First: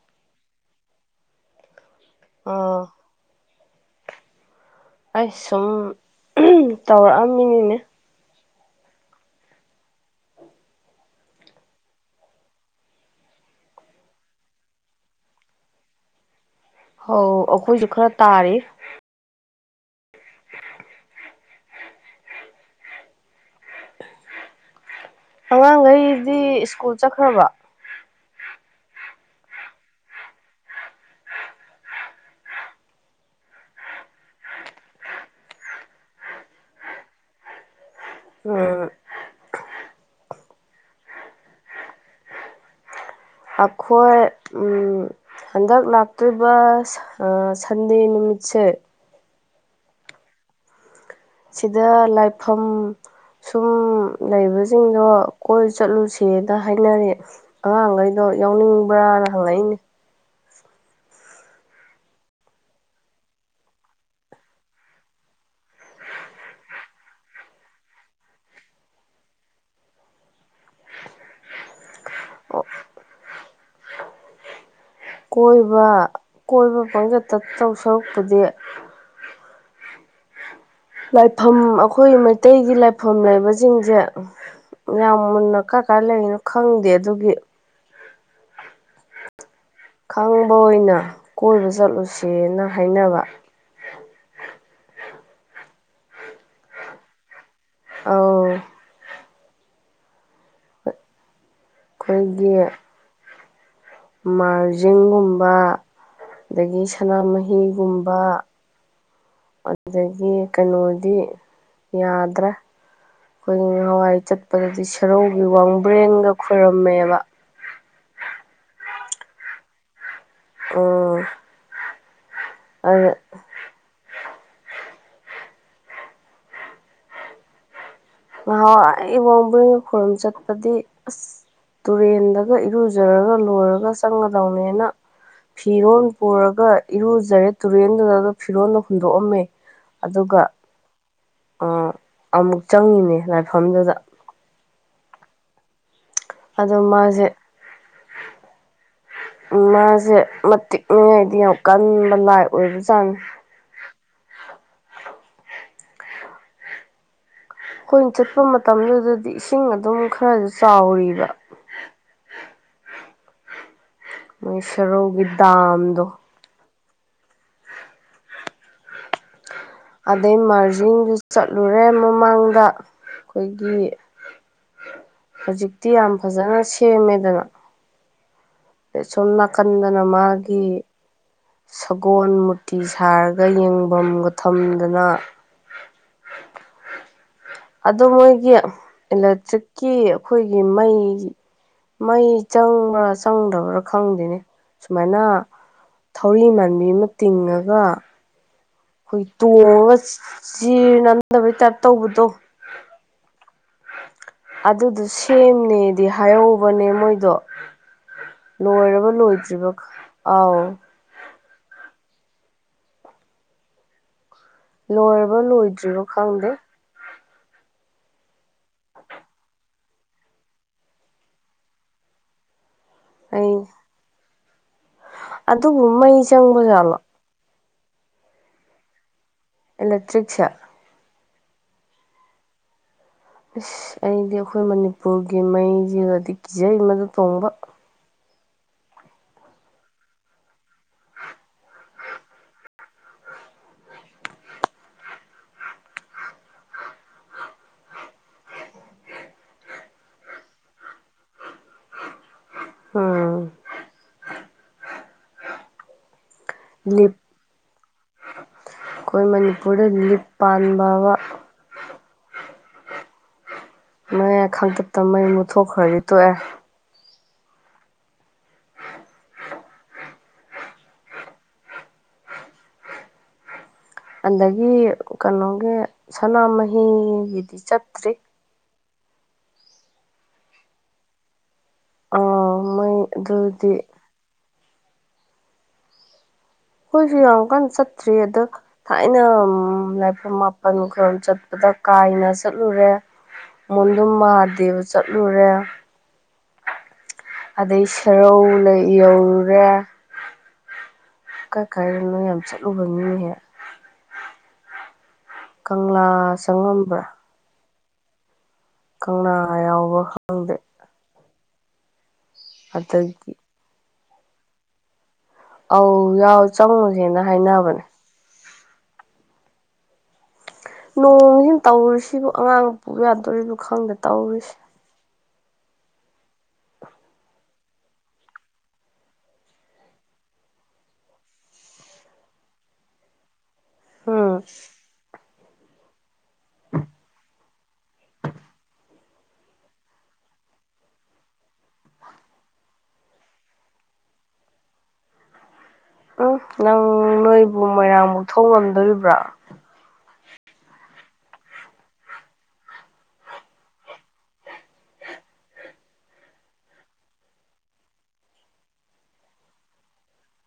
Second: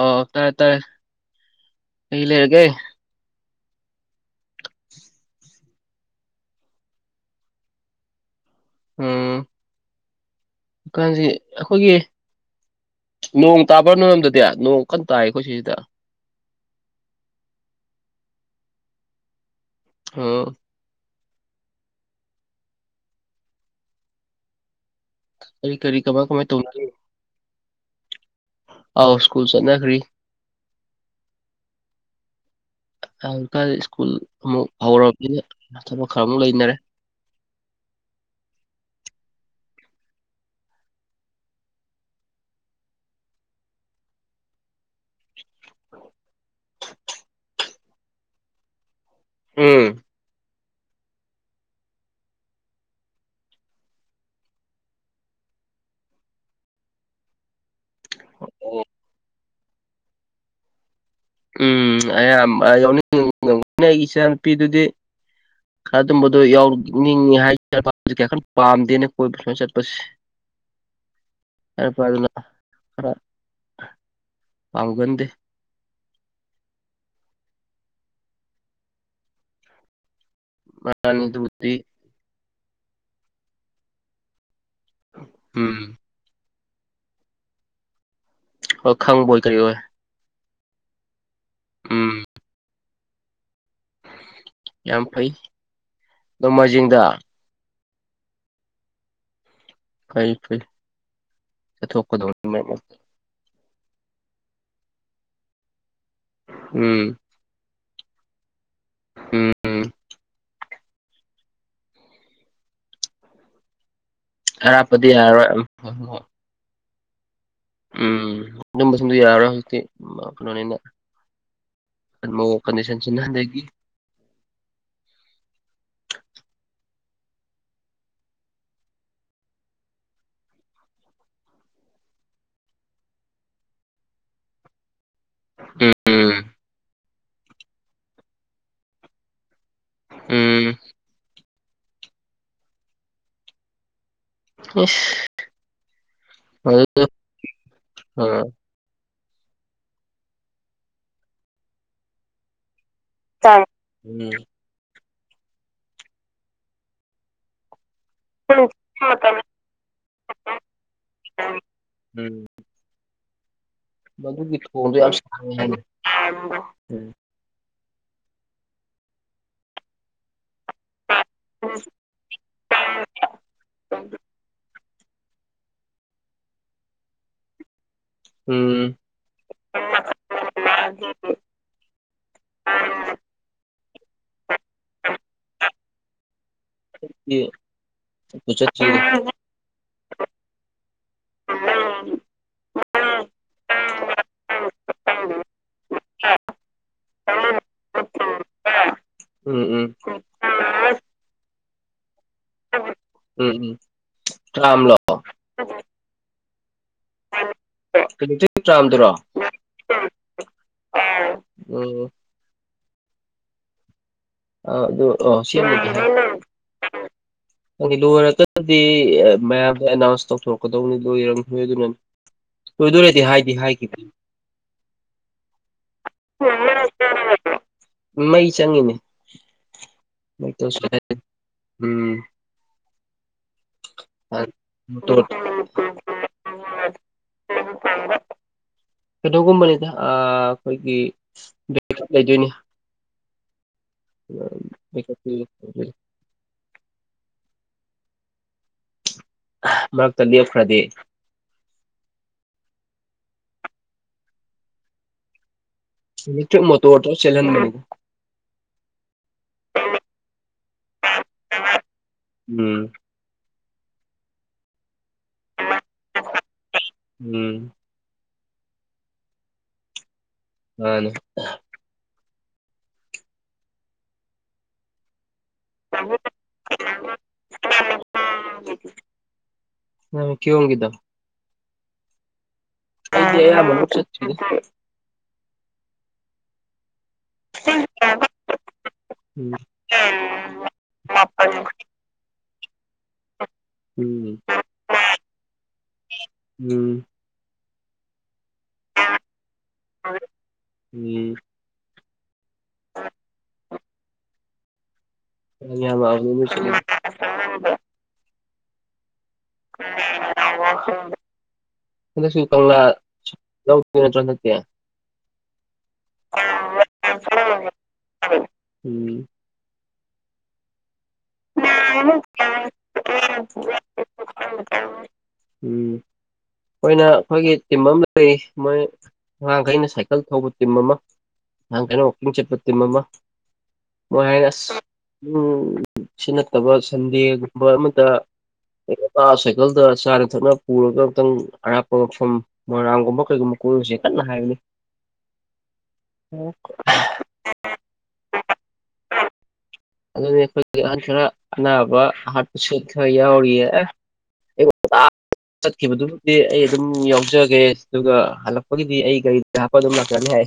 ꯑꯣ ꯇꯥꯔꯦ ꯇꯥꯔꯦ ꯀ ꯂꯩꯔꯒꯦ ꯑꯥ ꯑꯩ ꯁꯨꯝ ꯇꯧꯔꯛꯑꯝꯃꯤꯅꯤꯅꯦ ꯑꯝ ꯀꯣꯁꯤ ꯑꯩꯈꯣꯏꯒꯤ ꯅꯣꯡ ꯇꯥꯕ꯭ꯔꯥ ꯅꯣꯏꯔꯝꯗꯗꯤ ꯅꯣꯡ ꯀꯟꯅ ꯇꯥꯏ ꯑꯩꯈꯣꯏ ꯁꯤꯁꯤꯗ ꯍ ꯑꯩꯈꯣꯏꯁꯨ ꯈꯔ ꯇꯥꯔꯦ ꯑꯣ ꯀꯔꯤ ꯀꯔꯤ ꯀꯃꯥꯏ ꯑꯉꯥꯡꯈꯩꯗꯤ ꯀꯃꯥꯏ ꯇꯧꯅꯔꯤ ꯁ꯭ꯀꯨꯜ ꯆꯠꯈ꯭ꯔꯕ ꯑꯥꯎ ꯁꯀꯨꯜ ꯆꯅꯈꯔꯤ [unintelligible] ꯀꯥꯟ ꯁ꯭ꯀꯨꯜ ꯑꯃꯨꯛ ꯍꯧꯔꯕꯅꯤꯅ ꯊꯕꯛ ꯈꯔꯃꯨꯛ ꯂꯩꯅꯔꯦ ꯑ ꯑꯈꯣꯏ ꯍꯟꯗꯛ ꯂꯥꯛꯇꯣꯏꯔꯤꯕ ꯁꯟꯗꯦ ꯅꯨꯃꯤꯠꯁꯦ ꯎꯝ ꯁꯤꯗ ꯂꯥꯏꯐꯝ ꯁꯨꯝ ꯂꯩꯕꯁꯤꯡꯗꯣ ꯀꯣꯏ ꯆꯠꯂꯨꯁꯦꯅ ꯍꯥꯏꯅꯔꯤ ꯑꯉꯥꯡ ꯩꯗꯣ ꯌꯥꯎꯅꯤꯡꯕ꯭ꯔꯅ ꯍꯪꯂꯉꯛꯏꯅꯦ ꯎꯝ ꯑꯌꯥꯝ ꯌꯥꯎꯅꯤꯡ ꯑꯩꯒꯤ ꯏꯆꯥ ꯅꯨꯄꯤꯗꯨꯗꯤ ꯈꯔ ꯑꯗꯨꯝꯕꯗꯣ ꯌꯥꯎꯅꯤꯡꯉꯤ ꯍꯥꯏꯠ ꯀꯔ ꯄꯥꯝꯗꯦꯅ ꯀꯣꯏꯕ ꯁꯨꯃꯥꯏꯅ ꯆꯠꯄꯁꯦ [unintelligible] ꯌꯥ ꯐ ꯑꯗꯨꯅ ꯈꯔ ꯐꯥꯎꯒꯗꯤ ꯀꯣꯏꯕ ꯀꯣꯏꯕ ꯄꯪꯆꯠꯇ ꯇꯧ ꯁꯔꯨꯛꯄꯗꯤ ꯃꯥꯅꯤ ꯂꯥꯏꯐꯝ ꯑꯗꯨꯕꯨꯗꯤ ꯑꯩꯈꯣꯏ ꯃꯩꯇꯩꯒꯤ ꯂꯥꯏꯐꯝ ꯂꯩꯕꯁꯤꯡꯁꯦ ꯌꯥꯝ ꯃꯨꯟꯅ ꯎꯝ ꯀꯥꯏ ꯀꯥꯏ ꯂꯩꯔꯤꯅꯣ ꯈꯪꯗꯦ ꯑꯗꯨꯒꯤ ꯑꯣ ꯈꯪ ꯜ ꯀꯔꯤ ꯑꯣꯏꯣꯏ ꯈꯪꯕ ꯑꯣꯏꯅ ꯀꯣꯏꯕ ꯎꯝ ꯆꯠꯂꯨꯁꯦꯅ ꯍꯥꯏꯅꯕ ꯌꯥꯝ ꯐꯩ ꯅꯣꯡꯃꯥꯏꯖꯤꯡꯗ ꯑ ꯐꯩ ꯐꯩ ꯆꯊꯣꯛꯀꯗ ꯑꯩꯈꯣꯏꯒꯤ ꯃꯥꯔꯖꯤꯡꯒꯨꯝꯕ ꯑꯗꯒꯤ ꯎꯝ ꯁꯅꯥꯃꯍꯤꯒꯨꯝꯕ ꯎꯝ ꯑꯗꯒꯤ ꯀꯩꯅꯣꯗꯤ ꯌꯥꯗ꯭ꯔꯥ ꯑꯩꯈꯣꯏ ꯍꯋꯥꯏ ꯆꯠ ꯄꯗꯗꯤ ꯑꯔꯥꯞꯄꯗꯤ ꯁꯦꯔꯧꯒꯤ ꯌꯥꯔꯔꯣꯏ ꯋꯥꯡꯕ꯭ꯔꯦꯟꯒ ꯈꯣꯏꯔꯝꯃꯦꯕ ꯎꯝ ꯑꯗꯨꯕꯁꯨ ꯌꯥꯔ꯭ꯔꯣ ꯍꯧꯖꯤꯛꯇꯤ ꯐꯅ ꯎꯝ ꯑꯗ ꯀꯟꯗꯤꯁꯟꯁꯤꯅ ꯍꯟꯗꯒꯤ ꯅꯍꯥꯟꯋꯥꯏ ꯏꯕꯣꯡ ꯕꯨꯔꯤꯡꯒ ꯈꯨꯔꯨꯝ ꯆꯠꯄꯗꯤ ꯑꯁ ꯇꯨꯔꯦꯟꯗꯒ ꯏꯔꯨꯖꯔꯒ ꯂꯣꯏꯔꯒ ꯆꯪꯒꯗꯧꯅꯦꯅ ꯐꯤꯔꯣꯜ ꯎꯝ ꯄꯨꯔꯒ ꯏꯔꯨꯖꯔꯦ ꯇꯨꯔꯦꯟꯗꯨꯗ ꯐꯤꯔꯣꯜꯗ ꯍꯨꯟꯗꯣꯛꯑꯝꯃꯦ ꯑꯗꯨꯒ ꯎꯝ ꯑꯃꯨꯛ ꯆꯪꯉꯤꯅꯦ ꯂꯥꯏꯐꯝꯗꯨꯗ ꯑꯣꯐ ꯑꯗꯣ ꯃꯥꯁꯦ ꯑꯥ ꯃꯥꯁꯦ ꯃꯇꯤꯛꯅꯤꯉꯥꯏꯗꯤ ꯌꯥꯝ ꯀꯟꯕ ꯂꯥꯏ ꯑꯣꯏꯕꯖꯥꯠꯅꯤ ꯇꯝ ꯑꯩꯈꯣꯏꯅ ꯆꯠꯄ ꯎꯝ ꯃꯇꯝꯗꯨꯗꯗꯤ ꯏꯁꯤꯡ ꯑꯗꯨꯝ ꯈꯔꯁꯨ ꯆꯥꯎꯔꯤꯕ ꯎꯝ ꯃꯗꯨꯒꯤ ꯃꯣꯏ ꯊꯣꯟꯗ ꯌꯥꯝ ꯁꯦꯔꯧꯒꯤ ꯁꯥꯡꯉ ꯗꯥꯝꯗꯣ ꯍꯥꯏ ꯑꯗꯩ ꯃꯥꯔꯖꯤꯤꯡꯗꯨ ꯆꯠꯂꯨꯔꯦ ꯃꯃꯥꯡꯗ ꯑꯩꯈꯣꯏꯒꯤ ꯍꯧꯖꯤꯛꯇꯤ ꯌꯥꯝ ꯐꯖꯅ ꯁꯦꯝꯃꯦꯗꯅ ꯎꯝ ꯁꯣꯝ ꯎꯝ ꯅꯥꯀꯟꯗꯅ ꯃꯥꯒꯤ ꯁꯒꯣꯜ ꯃꯨꯔꯇꯤ ꯁꯥꯔꯒ ꯌꯦꯡꯐꯝꯒ ꯊꯝꯗꯅ [unintelligible] ꯑꯗꯣ ꯃꯣꯏꯒꯤ ꯆꯠꯇ꯭ꯔꯤꯕ ꯏꯂꯦꯛꯇ꯭ꯔꯤꯛꯀꯤ ꯑꯩꯈꯣꯏꯒꯤ ꯃꯩ ꯃꯩ ꯎꯝ ꯆꯪꯕ꯭ꯔꯥ ꯆꯪꯗꯕ꯭ꯔꯥ ꯈ ꯐꯪꯗꯦꯅꯦ ꯁꯨꯃꯥꯏꯅ ꯊꯧꯔꯤ ꯃꯥꯟꯕꯤ ꯑꯃ ꯇꯤꯡꯉꯒ ꯑꯩꯈꯣꯏꯒꯤ ꯇꯣꯡꯉꯒ ꯎꯝ ꯆꯤ ꯅꯗꯕꯩ ꯇꯥꯏꯞ ꯇꯧꯕꯗꯣ ꯎꯝ ꯎꯝ ꯇ꯭ꯔꯥꯝꯂꯣ ꯑꯗꯨꯗꯨ ꯁꯦꯝꯅꯦꯗꯤ ꯍꯥꯏꯍꯧꯕꯅꯦ ꯃꯣꯏꯗꯣ ꯏꯂꯦꯛꯇ꯭ꯔꯤꯛ ꯂꯣꯏꯔꯕ ꯇ꯭ꯔꯥꯝꯗꯨꯔꯣ ꯂꯣꯏꯗ꯭ꯔꯤꯕ ꯑꯥꯎ ꯎꯝ ꯑ ꯑꯗꯨ ꯂꯣꯏꯔꯕ ꯑꯣ ꯁꯤꯒꯦ ꯂꯣꯏꯗ꯭ꯔꯤꯕ ꯈꯪꯗꯦ ꯅꯪ ꯂꯣꯏꯔꯀ꯭ꯔꯗꯤ ꯃꯌꯥꯝꯗ ꯑꯦꯅꯥꯎꯟꯁ ꯇꯧꯊꯣꯔꯛꯀꯗꯧꯅꯤ ꯂꯣꯏꯔꯝꯅꯤꯣꯏ ꯑꯗꯨꯅ ꯇꯗꯨ ꯇꯍꯏ ꯇꯗꯤꯍꯥꯏ ꯀ ꯑꯗꯨꯨꯝꯩ ꯆꯪꯕ ꯆꯥꯂꯣ ꯃꯩ ꯆꯪꯉꯤꯅꯦ ꯏꯂꯦꯛꯇ꯭ꯔꯤꯛꯁꯦ ꯎꯝ ꯑꯁ ꯑꯩꯗꯤ ꯑꯩꯈꯣꯏ ꯃꯣꯇꯣꯔ ꯃꯅꯤꯄꯨꯔꯒꯤ ꯃꯩꯁꯤꯗꯗꯤ ꯀꯤꯖꯩ ꯃꯗꯨ ꯇꯣꯡꯕ ꯑꯗꯨ ꯐꯝꯕ ꯀꯩꯩꯅꯣꯒꯨꯝꯕꯅꯤꯗ ꯑꯩꯈꯣꯏꯒꯤ ꯕꯦꯒꯞ ꯂꯩꯗꯣꯏꯅꯤ ꯎ ꯃꯔꯛꯇ ꯂꯦꯞꯈ꯭ꯔꯗꯤꯦ ꯑꯣꯥ ꯃꯣ ꯋꯥꯔꯣ ꯂꯤꯞ ꯁꯦꯂꯍꯟ ꯃ ꯑꯩꯈꯣꯏ ꯃꯅꯤꯄꯨꯔꯗ ꯂꯤꯞ ꯄꯥꯟꯕ ꯎꯝ ꯃꯌꯥ ꯈꯥꯡꯇꯠꯇ ꯃꯩ ꯃꯨꯠꯊꯣꯛꯈ꯭ꯔꯗꯤ ꯇꯣꯛꯑꯦ ꯎꯝ ꯑꯅꯦ ꯑꯗꯒꯤ ꯀꯩꯅꯣꯒꯤ ꯁꯅꯥꯃꯍꯤꯒꯤꯗꯤ ꯆꯠꯇ꯭ꯔꯤ ꯀ ꯀꯗ ꯑꯥ ꯃꯣꯏ ꯑꯗꯨꯗꯤ ꯆꯠ ꯑꯩꯈꯣꯏꯁꯨ ꯌꯥꯝ ꯀꯟꯅ ꯆꯠꯇ꯭ꯔꯤ ꯑꯗꯣ ꯊꯥꯏꯅ ꯎꯝ ꯂꯥꯏꯐꯝ ꯃꯥꯄꯟ ꯈꯔꯣꯝ ꯆꯠꯄꯗ ꯀꯥꯏꯅ ꯆꯠꯂꯨꯔꯦ ꯃꯨꯗꯨꯝ ꯎꯝ ꯃꯍꯥꯗꯦꯕ ꯆꯠꯂꯨꯔꯦ ꯎꯝ ꯑꯗꯩ ꯁꯦꯔꯧ ꯌꯧꯔꯨꯔꯦ ꯎꯝ ꯀ ꯀꯥꯏꯔꯅꯣ ꯌꯥꯝ ꯆꯠꯂꯨꯕ ꯃꯤꯍꯦꯛ ꯑꯩ ꯑꯌꯥꯝꯕ ꯀꯪꯂꯥ ꯑꯗꯨꯗ ꯂꯣꯏ ꯆꯠꯂꯦ ꯆꯪꯉꯝꯕ꯭ꯔꯥ ꯀꯪꯂꯥ ꯌꯥꯎꯕ ꯈꯪꯗꯦ ꯎꯝ ꯀꯗꯁꯨ ꯑꯗꯒꯤ ꯀꯪꯂꯪꯂ ꯅꯠꯇ꯭ꯔꯌꯥ ꯑꯧ ꯌꯥꯎ ꯆꯪꯉꯨꯁꯦꯅ ꯍꯥꯏꯅꯕꯅꯦ ꯎꯝ ꯅꯣꯡꯁꯤꯅ ꯎꯝ ꯇꯧꯨꯁꯤꯕꯨ ꯑꯉꯥꯡ ꯄꯨ ꯌꯥꯗꯣꯔꯤꯅ ꯈꯪꯗꯦ ꯇꯧꯔꯨꯔꯤꯁꯤ ꯎꯝ ꯃꯣꯏꯅ ꯑꯩꯈꯣꯏꯒꯤ ꯇꯤꯝ ꯑꯃ ꯂꯩꯔꯤ ꯃꯣꯏ ꯑꯉꯥꯡꯈꯩꯅ ꯁꯥꯏꯀꯜ ꯊꯧꯕ ꯇꯤꯝ ꯑꯃ ꯅꯍꯥꯟ ꯀꯩꯅꯣ ꯋꯀꯤꯡ ꯆꯠꯄ ꯇꯤꯝ ꯑꯃ ꯃꯣꯏ ꯎꯝ ꯍꯥꯏꯅ ꯑꯁ ꯎꯝ ꯁꯤ ꯅꯠꯇꯕ ꯁꯟꯗꯦꯒꯨꯝꯕ ꯑꯃꯗ ꯑꯉ ꯁꯥꯏꯀꯜꯗ ꯆꯥꯅ ꯊꯛꯅ ꯄꯨꯔꯒ ꯑꯨꯛꯇꯪ ꯑꯔꯥꯞꯄ ꯃꯐꯝ ꯃꯣꯏꯔꯥꯡꯒꯨꯝꯕ ꯀꯩꯒꯨꯝꯕ ꯀꯣꯏꯔꯁꯦ ꯀꯟꯅ ꯍꯥꯏꯕꯅꯤ ꯎꯝ ꯅꯪ ꯅꯣꯏꯕꯨ ꯃꯣꯏꯔꯥꯡꯃꯨꯛ ꯊꯣꯡꯉꯝꯗꯣꯔꯤꯕ꯭ꯔꯥ ꯑꯗꯨꯅꯤ ꯑꯩꯈꯣꯏꯒꯤ ꯑꯍꯟ ꯈꯔ ꯑꯅꯥꯕ ꯍꯥꯔꯠꯄꯁ ꯈꯔ ꯌꯥꯎꯔꯤꯌꯦ [inaudible] ꯆꯠꯈꯤꯕꯗꯨꯕꯨꯗꯤ ꯑꯩ ꯑꯗꯨꯝ ꯌꯥꯎꯖꯒꯦ ꯑꯗꯨꯒ ꯍꯜꯂꯛꯄꯒꯤꯗꯤ ꯑꯩ ꯒꯥꯔꯤ ꯌꯥꯄ ꯑꯗꯨꯝ ꯂ꯭ꯔꯅꯤꯦ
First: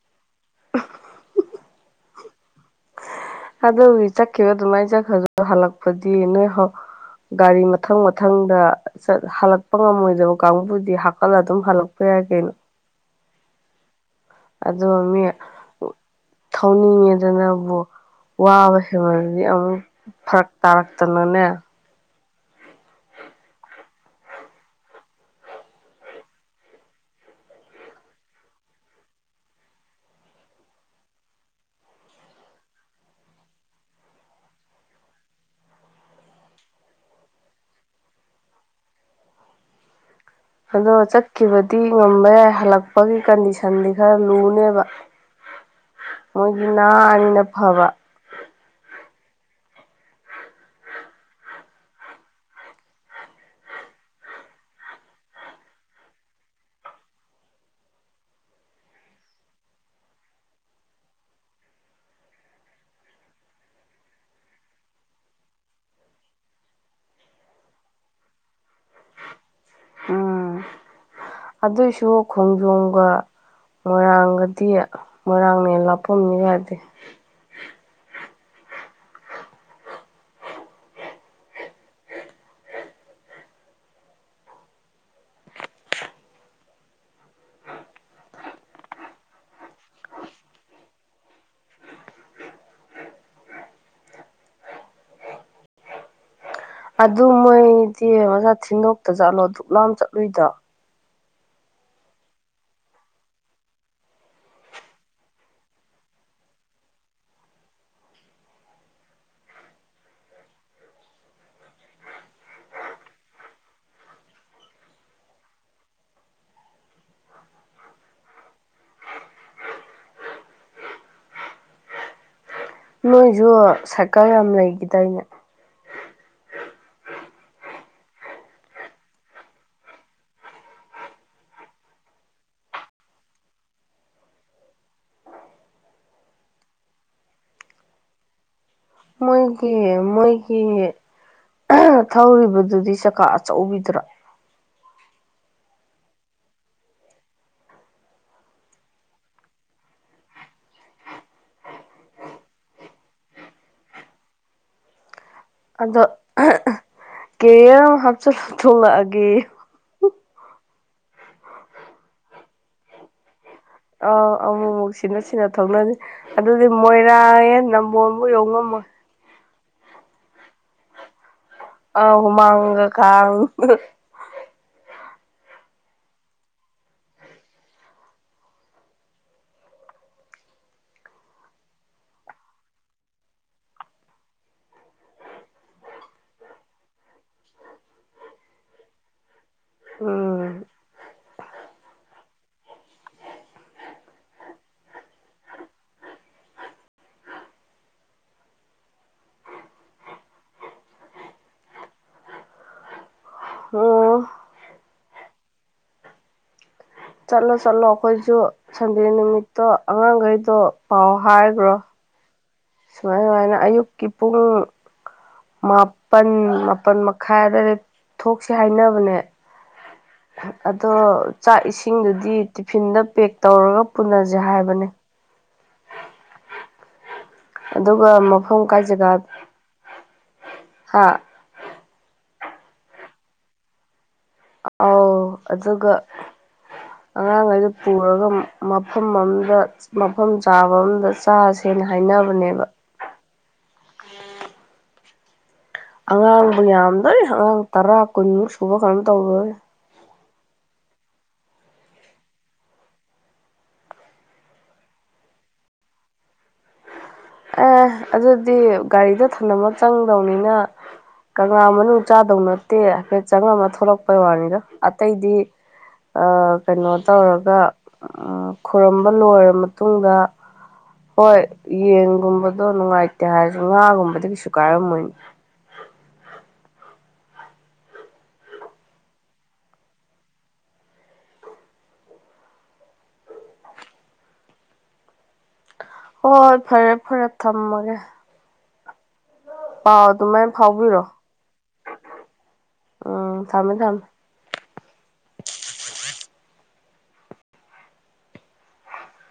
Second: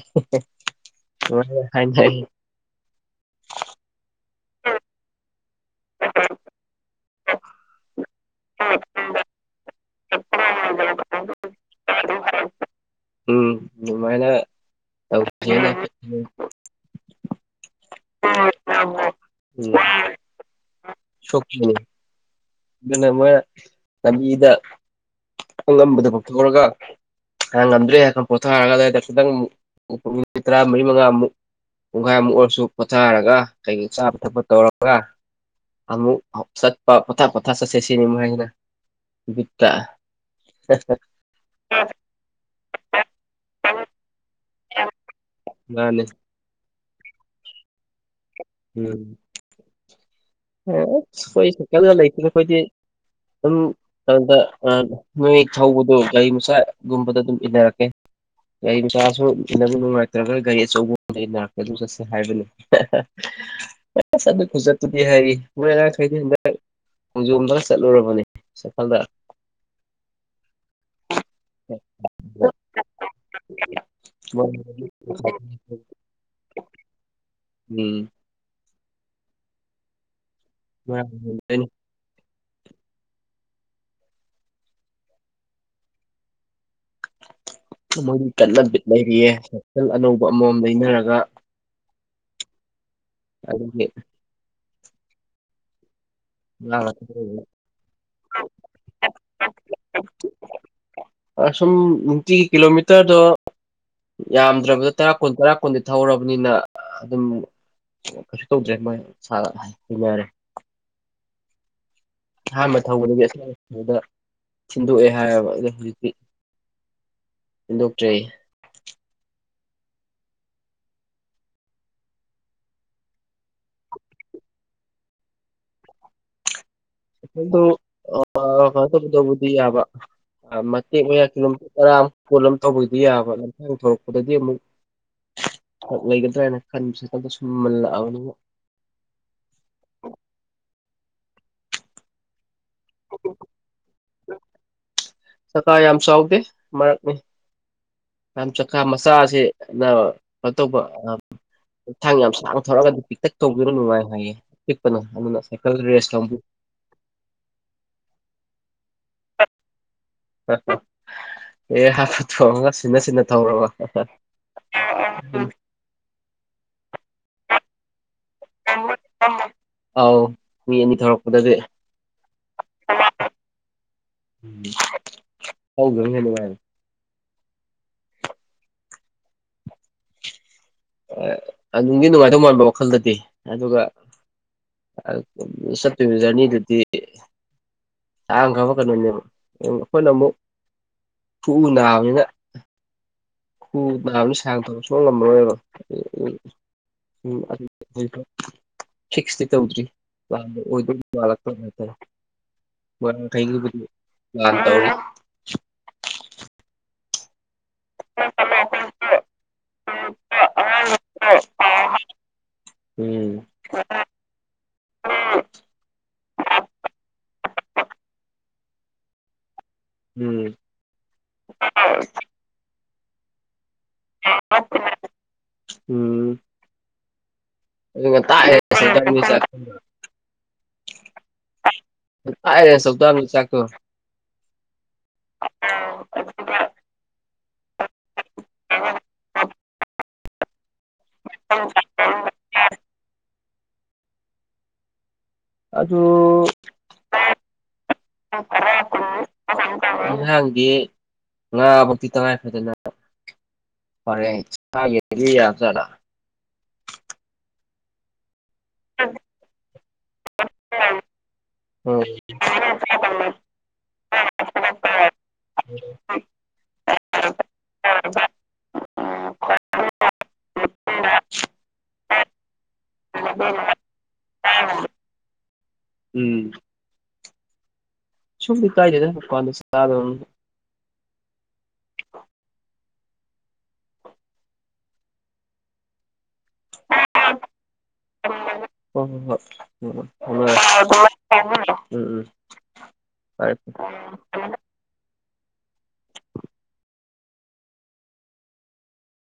ꯎꯝ ꯍꯥꯏ ꯑꯗꯨ ꯆꯠꯈꯤꯕ ꯑꯗꯨꯃꯥꯏꯅ ꯆꯠꯈ꯭ꯔꯗ ꯍꯜꯂꯛꯄꯗꯤ ꯅꯣꯏ ꯒꯥꯔꯤ ꯃꯊꯪ ꯃꯊꯪꯗ ꯍꯜꯂꯛꯄ ꯉꯝꯃꯣꯏꯗꯕ ꯀꯥꯡꯕꯨꯗꯤ ꯍꯥꯞꯀꯠꯂ ꯑꯗꯨꯝ ꯍꯜꯂꯛꯄ ꯌꯥꯏ ꯀꯩꯅꯣ ꯎꯝ ꯑꯗꯨꯃꯥꯏꯅ ꯑꯗꯨꯣ ꯃꯤ ꯇꯧꯁꯦꯅ ꯎꯝ ꯊꯧꯅꯤꯡꯉꯦꯗꯅꯕꯨ ꯋꯥꯕ ꯍꯦꯕꯗꯤ ꯑꯃꯨꯛ ꯐꯔꯛ ꯇꯥꯔꯛꯇꯅꯅꯦ ꯁꯣꯛꯈꯤꯅꯤ ꯑꯗꯨꯅ ꯃꯣꯏꯅ ꯂꯝꯕꯤꯗ ꯑꯂꯝꯕꯗ ꯀꯥꯎꯊꯣꯛꯔꯒ ꯉꯝꯗ꯭ꯔꯦ ꯍꯥꯏ ꯄꯣꯊꯥꯔꯒ ꯈꯤꯇꯪ ꯃꯤꯅꯤꯠ ꯇꯔꯥꯃꯔꯤ ꯃꯉꯥꯃꯨꯛ ꯄꯨꯡꯈꯥꯏꯃꯨꯛ ꯑꯣꯏꯔꯁꯨ ꯄꯣꯊꯥꯔꯒ ꯀꯩꯒ ꯆꯥꯕ ꯊꯛꯄ ꯇꯧꯔꯒ ꯑꯃꯨꯛ ꯆꯠꯄ ꯄꯊꯥ ꯄꯊ ꯆꯠ ꯁꯦꯁꯤꯅꯤꯃꯨ ꯍꯥꯏꯅ ꯠꯇ ꯑꯗꯣ ꯆꯠꯈꯤꯕꯗꯤ ꯉꯝꯕ ꯌꯥꯏ ꯍꯜꯂꯛꯄꯒꯤ ꯀꯟꯗꯤꯁꯟꯗꯤ ꯈꯔ ꯂꯨꯅꯤ ꯅꯦꯕ ꯃꯥꯅꯦ ꯃꯣꯏꯒꯤ ꯉꯍꯥ ꯑꯅꯤꯅ ꯐꯕ ꯎꯝ ꯑꯩꯈꯣꯏ ꯁꯥꯏꯀꯜꯗ ꯂꯩꯇꯅ ꯑꯩꯈꯣꯏꯗꯤ ꯑꯗꯨꯝ ꯑꯗꯨꯗ ꯅꯣꯏ ꯊꯧꯕꯗꯣ ꯒꯥꯔꯤ ꯃꯆꯥꯒꯨꯝꯕꯗ ꯑꯗꯨꯝ ꯏꯟꯅꯔꯛꯀꯦ ꯒꯥꯔꯤ ꯃꯆꯥꯁꯨ ꯅꯪ ꯅꯨꯡꯉꯥꯏꯇ꯭ꯔꯒ ꯒꯥꯔꯤ ꯑꯆꯧꯕ ꯑꯃꯗ ꯔꯛꯀꯦ ꯑꯗꯨꯝ ꯆꯠꯁꯦ ꯍꯥꯏꯕꯅꯦ ꯆ ꯈꯣꯖ ꯑꯦ ꯍꯥꯏꯌꯦ ꯃꯣꯏꯅꯔ ꯈꯩꯗ ꯍꯟꯗꯛ ꯈꯣꯡꯖꯣꯝꯗ ꯆꯠꯂꯨꯔꯕꯅꯦ ꯁꯥꯏꯐꯜꯗ ꯎꯝ ꯑꯗꯨꯏꯁꯨ ꯈꯣꯡꯖꯣꯝꯒ ꯃꯣꯏꯔꯥꯡꯒꯗꯤ ꯃꯣꯏꯔꯥꯡꯅꯦ ꯂꯥꯞ ꯄꯨꯝꯅꯤꯕꯗꯤ ꯎꯝ ꯍꯣꯏꯅꯤ ꯃꯣꯏꯗꯤ ꯀꯠꯅ ꯕꯤꯠ ꯂꯩꯔꯤꯑ ꯁꯥꯏꯀꯜ ꯑꯅꯧꯕ ꯑꯃꯃꯝ ꯂꯩꯅꯔꯒ ꯑꯗꯨꯗꯤ ꯑꯗꯨ ꯃꯣꯏꯗꯤ ꯃꯖꯥ ꯊꯤꯟꯗꯣꯛꯇ ꯆꯥꯠꯂꯣ ꯗꯨꯛꯂꯥꯝ ꯆꯠꯂꯨꯏꯗꯣ ꯁꯨꯝ ꯅꯨꯡꯇꯤꯒꯤ ꯀꯤꯂꯣꯃꯤꯇꯔꯗꯣ ꯌꯥꯝꯗ꯭ꯔꯕꯗ ꯇꯔꯥ ꯀꯨꯟ ꯇꯔꯥ ꯀꯨꯟꯗꯤ ꯊꯧꯔꯕꯅꯤꯅ ꯑꯗꯨꯝ ꯑꯣ ꯀꯩꯁꯨ ꯇꯧꯗ꯭ꯔꯦ ꯃꯣꯏꯔꯦ ꯑꯍꯥꯟꯕ ꯊꯧꯕꯗꯒꯤ ꯑꯁꯕꯗ ꯁꯤꯤꯟꯗꯣꯛꯑꯦ ꯍꯥꯏꯌꯦꯕ ꯑꯣ ꯍꯧꯖꯤꯛꯇꯤ ꯗꯣꯛꯇꯔꯤ ꯅꯣꯏꯁꯨ ꯁꯥꯏꯀꯜ ꯌꯥꯝ ꯂꯩꯈꯤꯗꯥꯏꯅꯦ ꯑꯗꯨꯣ ꯑ ꯇꯕꯨ ꯇꯕꯨꯗꯤ ꯌꯥꯕ ꯃꯇꯦꯛ ꯃꯌꯥ ꯀꯤꯂꯣ ꯄꯠ ꯇꯔꯥ ꯑꯃꯛ ꯐꯣꯠ ꯑꯃ ꯇꯧꯕꯒꯤꯗꯤ ꯌꯥꯕ ꯂꯝꯊꯥꯡ ꯊꯣꯔꯛꯄꯗꯗꯤ ꯑꯃꯨꯛ ꯂꯩꯒꯗ꯭ꯔꯥꯅ ꯈꯟꯕꯁꯤ ꯁꯨꯝ ꯃꯜꯂꯛꯑꯕꯅꯤ ꯃꯣꯏꯒꯤ ꯃꯣꯏꯒꯤ ꯊꯧꯔꯤꯕꯗꯨꯗꯤ ꯆꯀꯥ ꯑꯆꯧꯕꯤꯗ꯭ꯔꯥ ꯆꯀꯥ ꯌꯥꯝ ꯆꯥꯎꯗꯦ ꯃꯔꯛꯅꯤ ꯌꯥꯝ ꯆꯈꯥ ꯃꯆꯥꯁꯤ ꯀꯩꯅꯣ ꯇꯧꯕ ꯊꯥꯡ ꯌꯥꯝ ꯁꯥꯡꯅ ꯊꯧꯔꯛꯑꯒꯗꯤ ꯄꯤꯛꯇꯛ ꯇꯧꯗꯅ ꯅꯨꯡꯉꯥꯏ ꯍꯥꯏꯌꯦ ꯄꯤꯛꯄꯅ ꯑꯗꯨꯅ ꯁꯥꯏꯀꯜ ꯑꯗꯣ ꯔꯦꯁ ꯀꯥꯡꯕꯨ ꯀꯦ ꯍꯥꯞꯆꯤꯟ ꯊꯣꯛꯂꯛꯑꯒꯦ ꯑꯦ ꯍꯥꯐꯨꯠ ꯊꯣꯡꯉꯒ ꯁꯤꯅ ꯁꯤꯟꯅ ꯊꯧꯔꯒ ꯑꯥꯎ ꯑꯃꯨꯛ ꯑꯃꯨꯛ ꯁꯤꯅ ꯁꯤꯅ ꯊꯣꯛꯅꯔꯤ ꯑꯗꯨꯗꯤ ꯃꯣꯏꯔꯥꯡ ꯅꯝꯕꯣꯣꯟ ꯌꯉꯃ ꯑꯥꯎ ꯃꯤ ꯑꯅꯤ ꯊꯧꯔꯛꯄꯗꯗꯤ ꯑ ꯍꯨꯃꯥꯡ ꯈꯥ ꯎꯝ ꯍꯒꯪꯅꯦ ꯑꯗꯨꯉꯥꯏꯅꯦ ꯑꯗꯨꯒꯤ ꯅꯨꯡꯉꯥꯏꯇꯧ ꯃꯥꯟꯕ ꯋꯥꯈꯜꯗꯗꯤ ꯑꯗꯨꯒ ꯁꯠꯇꯖꯅꯤꯗꯨꯗꯤ ꯇꯥꯡꯈ꯭ꯔꯕ ꯀꯩꯅꯣꯅꯦꯕ ꯑꯩꯈꯣꯏꯅ ꯑꯃꯨꯛ ꯎꯝ ꯊꯨꯎ ꯅꯥꯕꯅꯤꯅ ꯎ ꯕ ꯁꯥꯡ ꯇꯧ ꯁꯣꯛ ꯉꯝꯃꯔꯣꯏꯕ ꯎ ꯎꯝ ꯑꯗꯨꯣ ꯐꯤꯁ ꯇ ꯎꯗ꯭ꯔꯤꯗꯇꯥꯦ ꯊꯦꯡꯨ ꯑꯣ ꯌꯥ ꯇ ꯆꯠꯂꯣ ꯆꯠꯂꯣ ꯑꯩꯈꯣꯏꯁꯨ ꯁꯟꯗꯦ ꯅꯨꯃꯤꯠꯇꯣ ꯑꯉꯥꯡꯈꯩꯗꯣ ꯄꯥꯎ ꯍꯥꯏꯈ꯭ꯔꯣ ꯁꯨꯃꯥꯏ ꯎꯝ ꯁꯨꯃꯥꯏꯅ ꯑꯌꯨꯛꯀꯤ ꯄꯨꯡ ꯃꯥꯄꯟ ꯃꯥꯄꯜ ꯈꯥꯏꯗꯔꯦ ꯊꯣꯛꯁꯦ ꯍꯥꯏꯅꯕꯅꯦ ꯎꯝ ꯑꯗꯣ ꯆꯥꯛ ꯏꯁꯤꯡꯗꯨꯗꯤ ꯇꯤꯐꯤꯟꯗ ꯄꯦꯛ ꯇꯧꯔꯒ ꯄꯨꯅꯁꯦ ꯍꯥꯏꯕꯅꯦ ꯎꯝ ꯑꯗꯨꯒ ꯇꯥꯛꯑꯦ ꯃꯐꯝ ꯀꯥꯏ ꯖꯒꯥ ꯍꯥ ꯦ ꯁ ꯇ ꯆꯥꯛꯀ ꯑꯧ ꯑꯗꯨꯒ ꯑꯉꯥꯡꯈꯩꯗꯨ ꯄꯨꯔꯒ ꯃꯐꯝ ꯑꯃꯗ ꯃꯐꯝ ꯆꯥꯕ ꯑꯃꯝꯗ ꯆꯥꯁꯦꯅ ꯍꯥꯏꯅꯕꯅꯦꯕ ꯑꯗꯨ ꯑꯉꯥꯡꯕꯨ ꯌꯥꯝꯗꯣꯔꯤ ꯑꯉꯥꯡ ꯇꯔꯥ ꯀꯨꯟꯃꯨꯛ ꯁꯨꯕ ꯀꯩꯅꯝ ꯇꯧꯗꯣꯏ ꯏꯟꯍꯥꯡꯗꯤ ꯉꯥꯃꯛꯇꯤ ꯇꯉꯥꯏꯐꯗꯅ ꯑꯣꯔꯦꯟꯖ ꯌꯦꯔꯤ ꯌꯥ ꯆꯔ ꯑꯦ ꯑꯗꯨꯗꯤ ꯒꯥꯔꯤꯗ ꯊꯝꯅꯕ ꯆꯪꯗꯧꯅꯤꯅ ꯀꯪꯂꯥ ꯎꯝ ꯃꯅꯨꯡ ꯆꯥꯗꯧ ꯅꯠꯇꯦ ꯍꯥꯏꯐꯦꯠ ꯆꯪꯉꯝꯃ ꯊꯣꯛꯂꯛꯄꯩ ꯋꯥꯅꯤꯗꯣ ꯑꯇꯩꯗꯤ ꯀꯩꯅꯣ ꯇꯧꯔꯒ ꯈꯨꯔꯨꯝꯝꯕ ꯂꯣꯏꯔꯕ ꯃꯇꯨꯡꯗ ꯍꯣꯏ ꯌꯦꯟꯒꯨꯝꯕꯗꯣ ꯅꯨꯡꯉꯥꯏꯇꯦ ꯍꯥꯏꯔꯁꯨ ꯉꯥꯒꯨꯝꯕ ꯀꯩꯁꯨ ꯀꯥꯏꯔꯝꯃꯣꯏꯅꯤ ꯎꯝ ꯁꯨꯝ ꯀꯥꯏꯗꯦꯗꯥꯟꯗ ꯁ ꯍꯣꯏ ꯐꯔꯦ ꯐꯔꯦ ꯊꯝꯃꯒꯦ ꯍ ꯍꯣ ꯍꯣ ꯄꯥꯎ ꯑꯗꯨꯃꯥꯏꯅ ꯐꯥꯎꯕꯤꯔꯣ ꯎꯝ ꯎꯝ ꯎꯝ ꯇꯥꯏ ꯊꯝꯃꯦ ꯊꯝꯃꯦ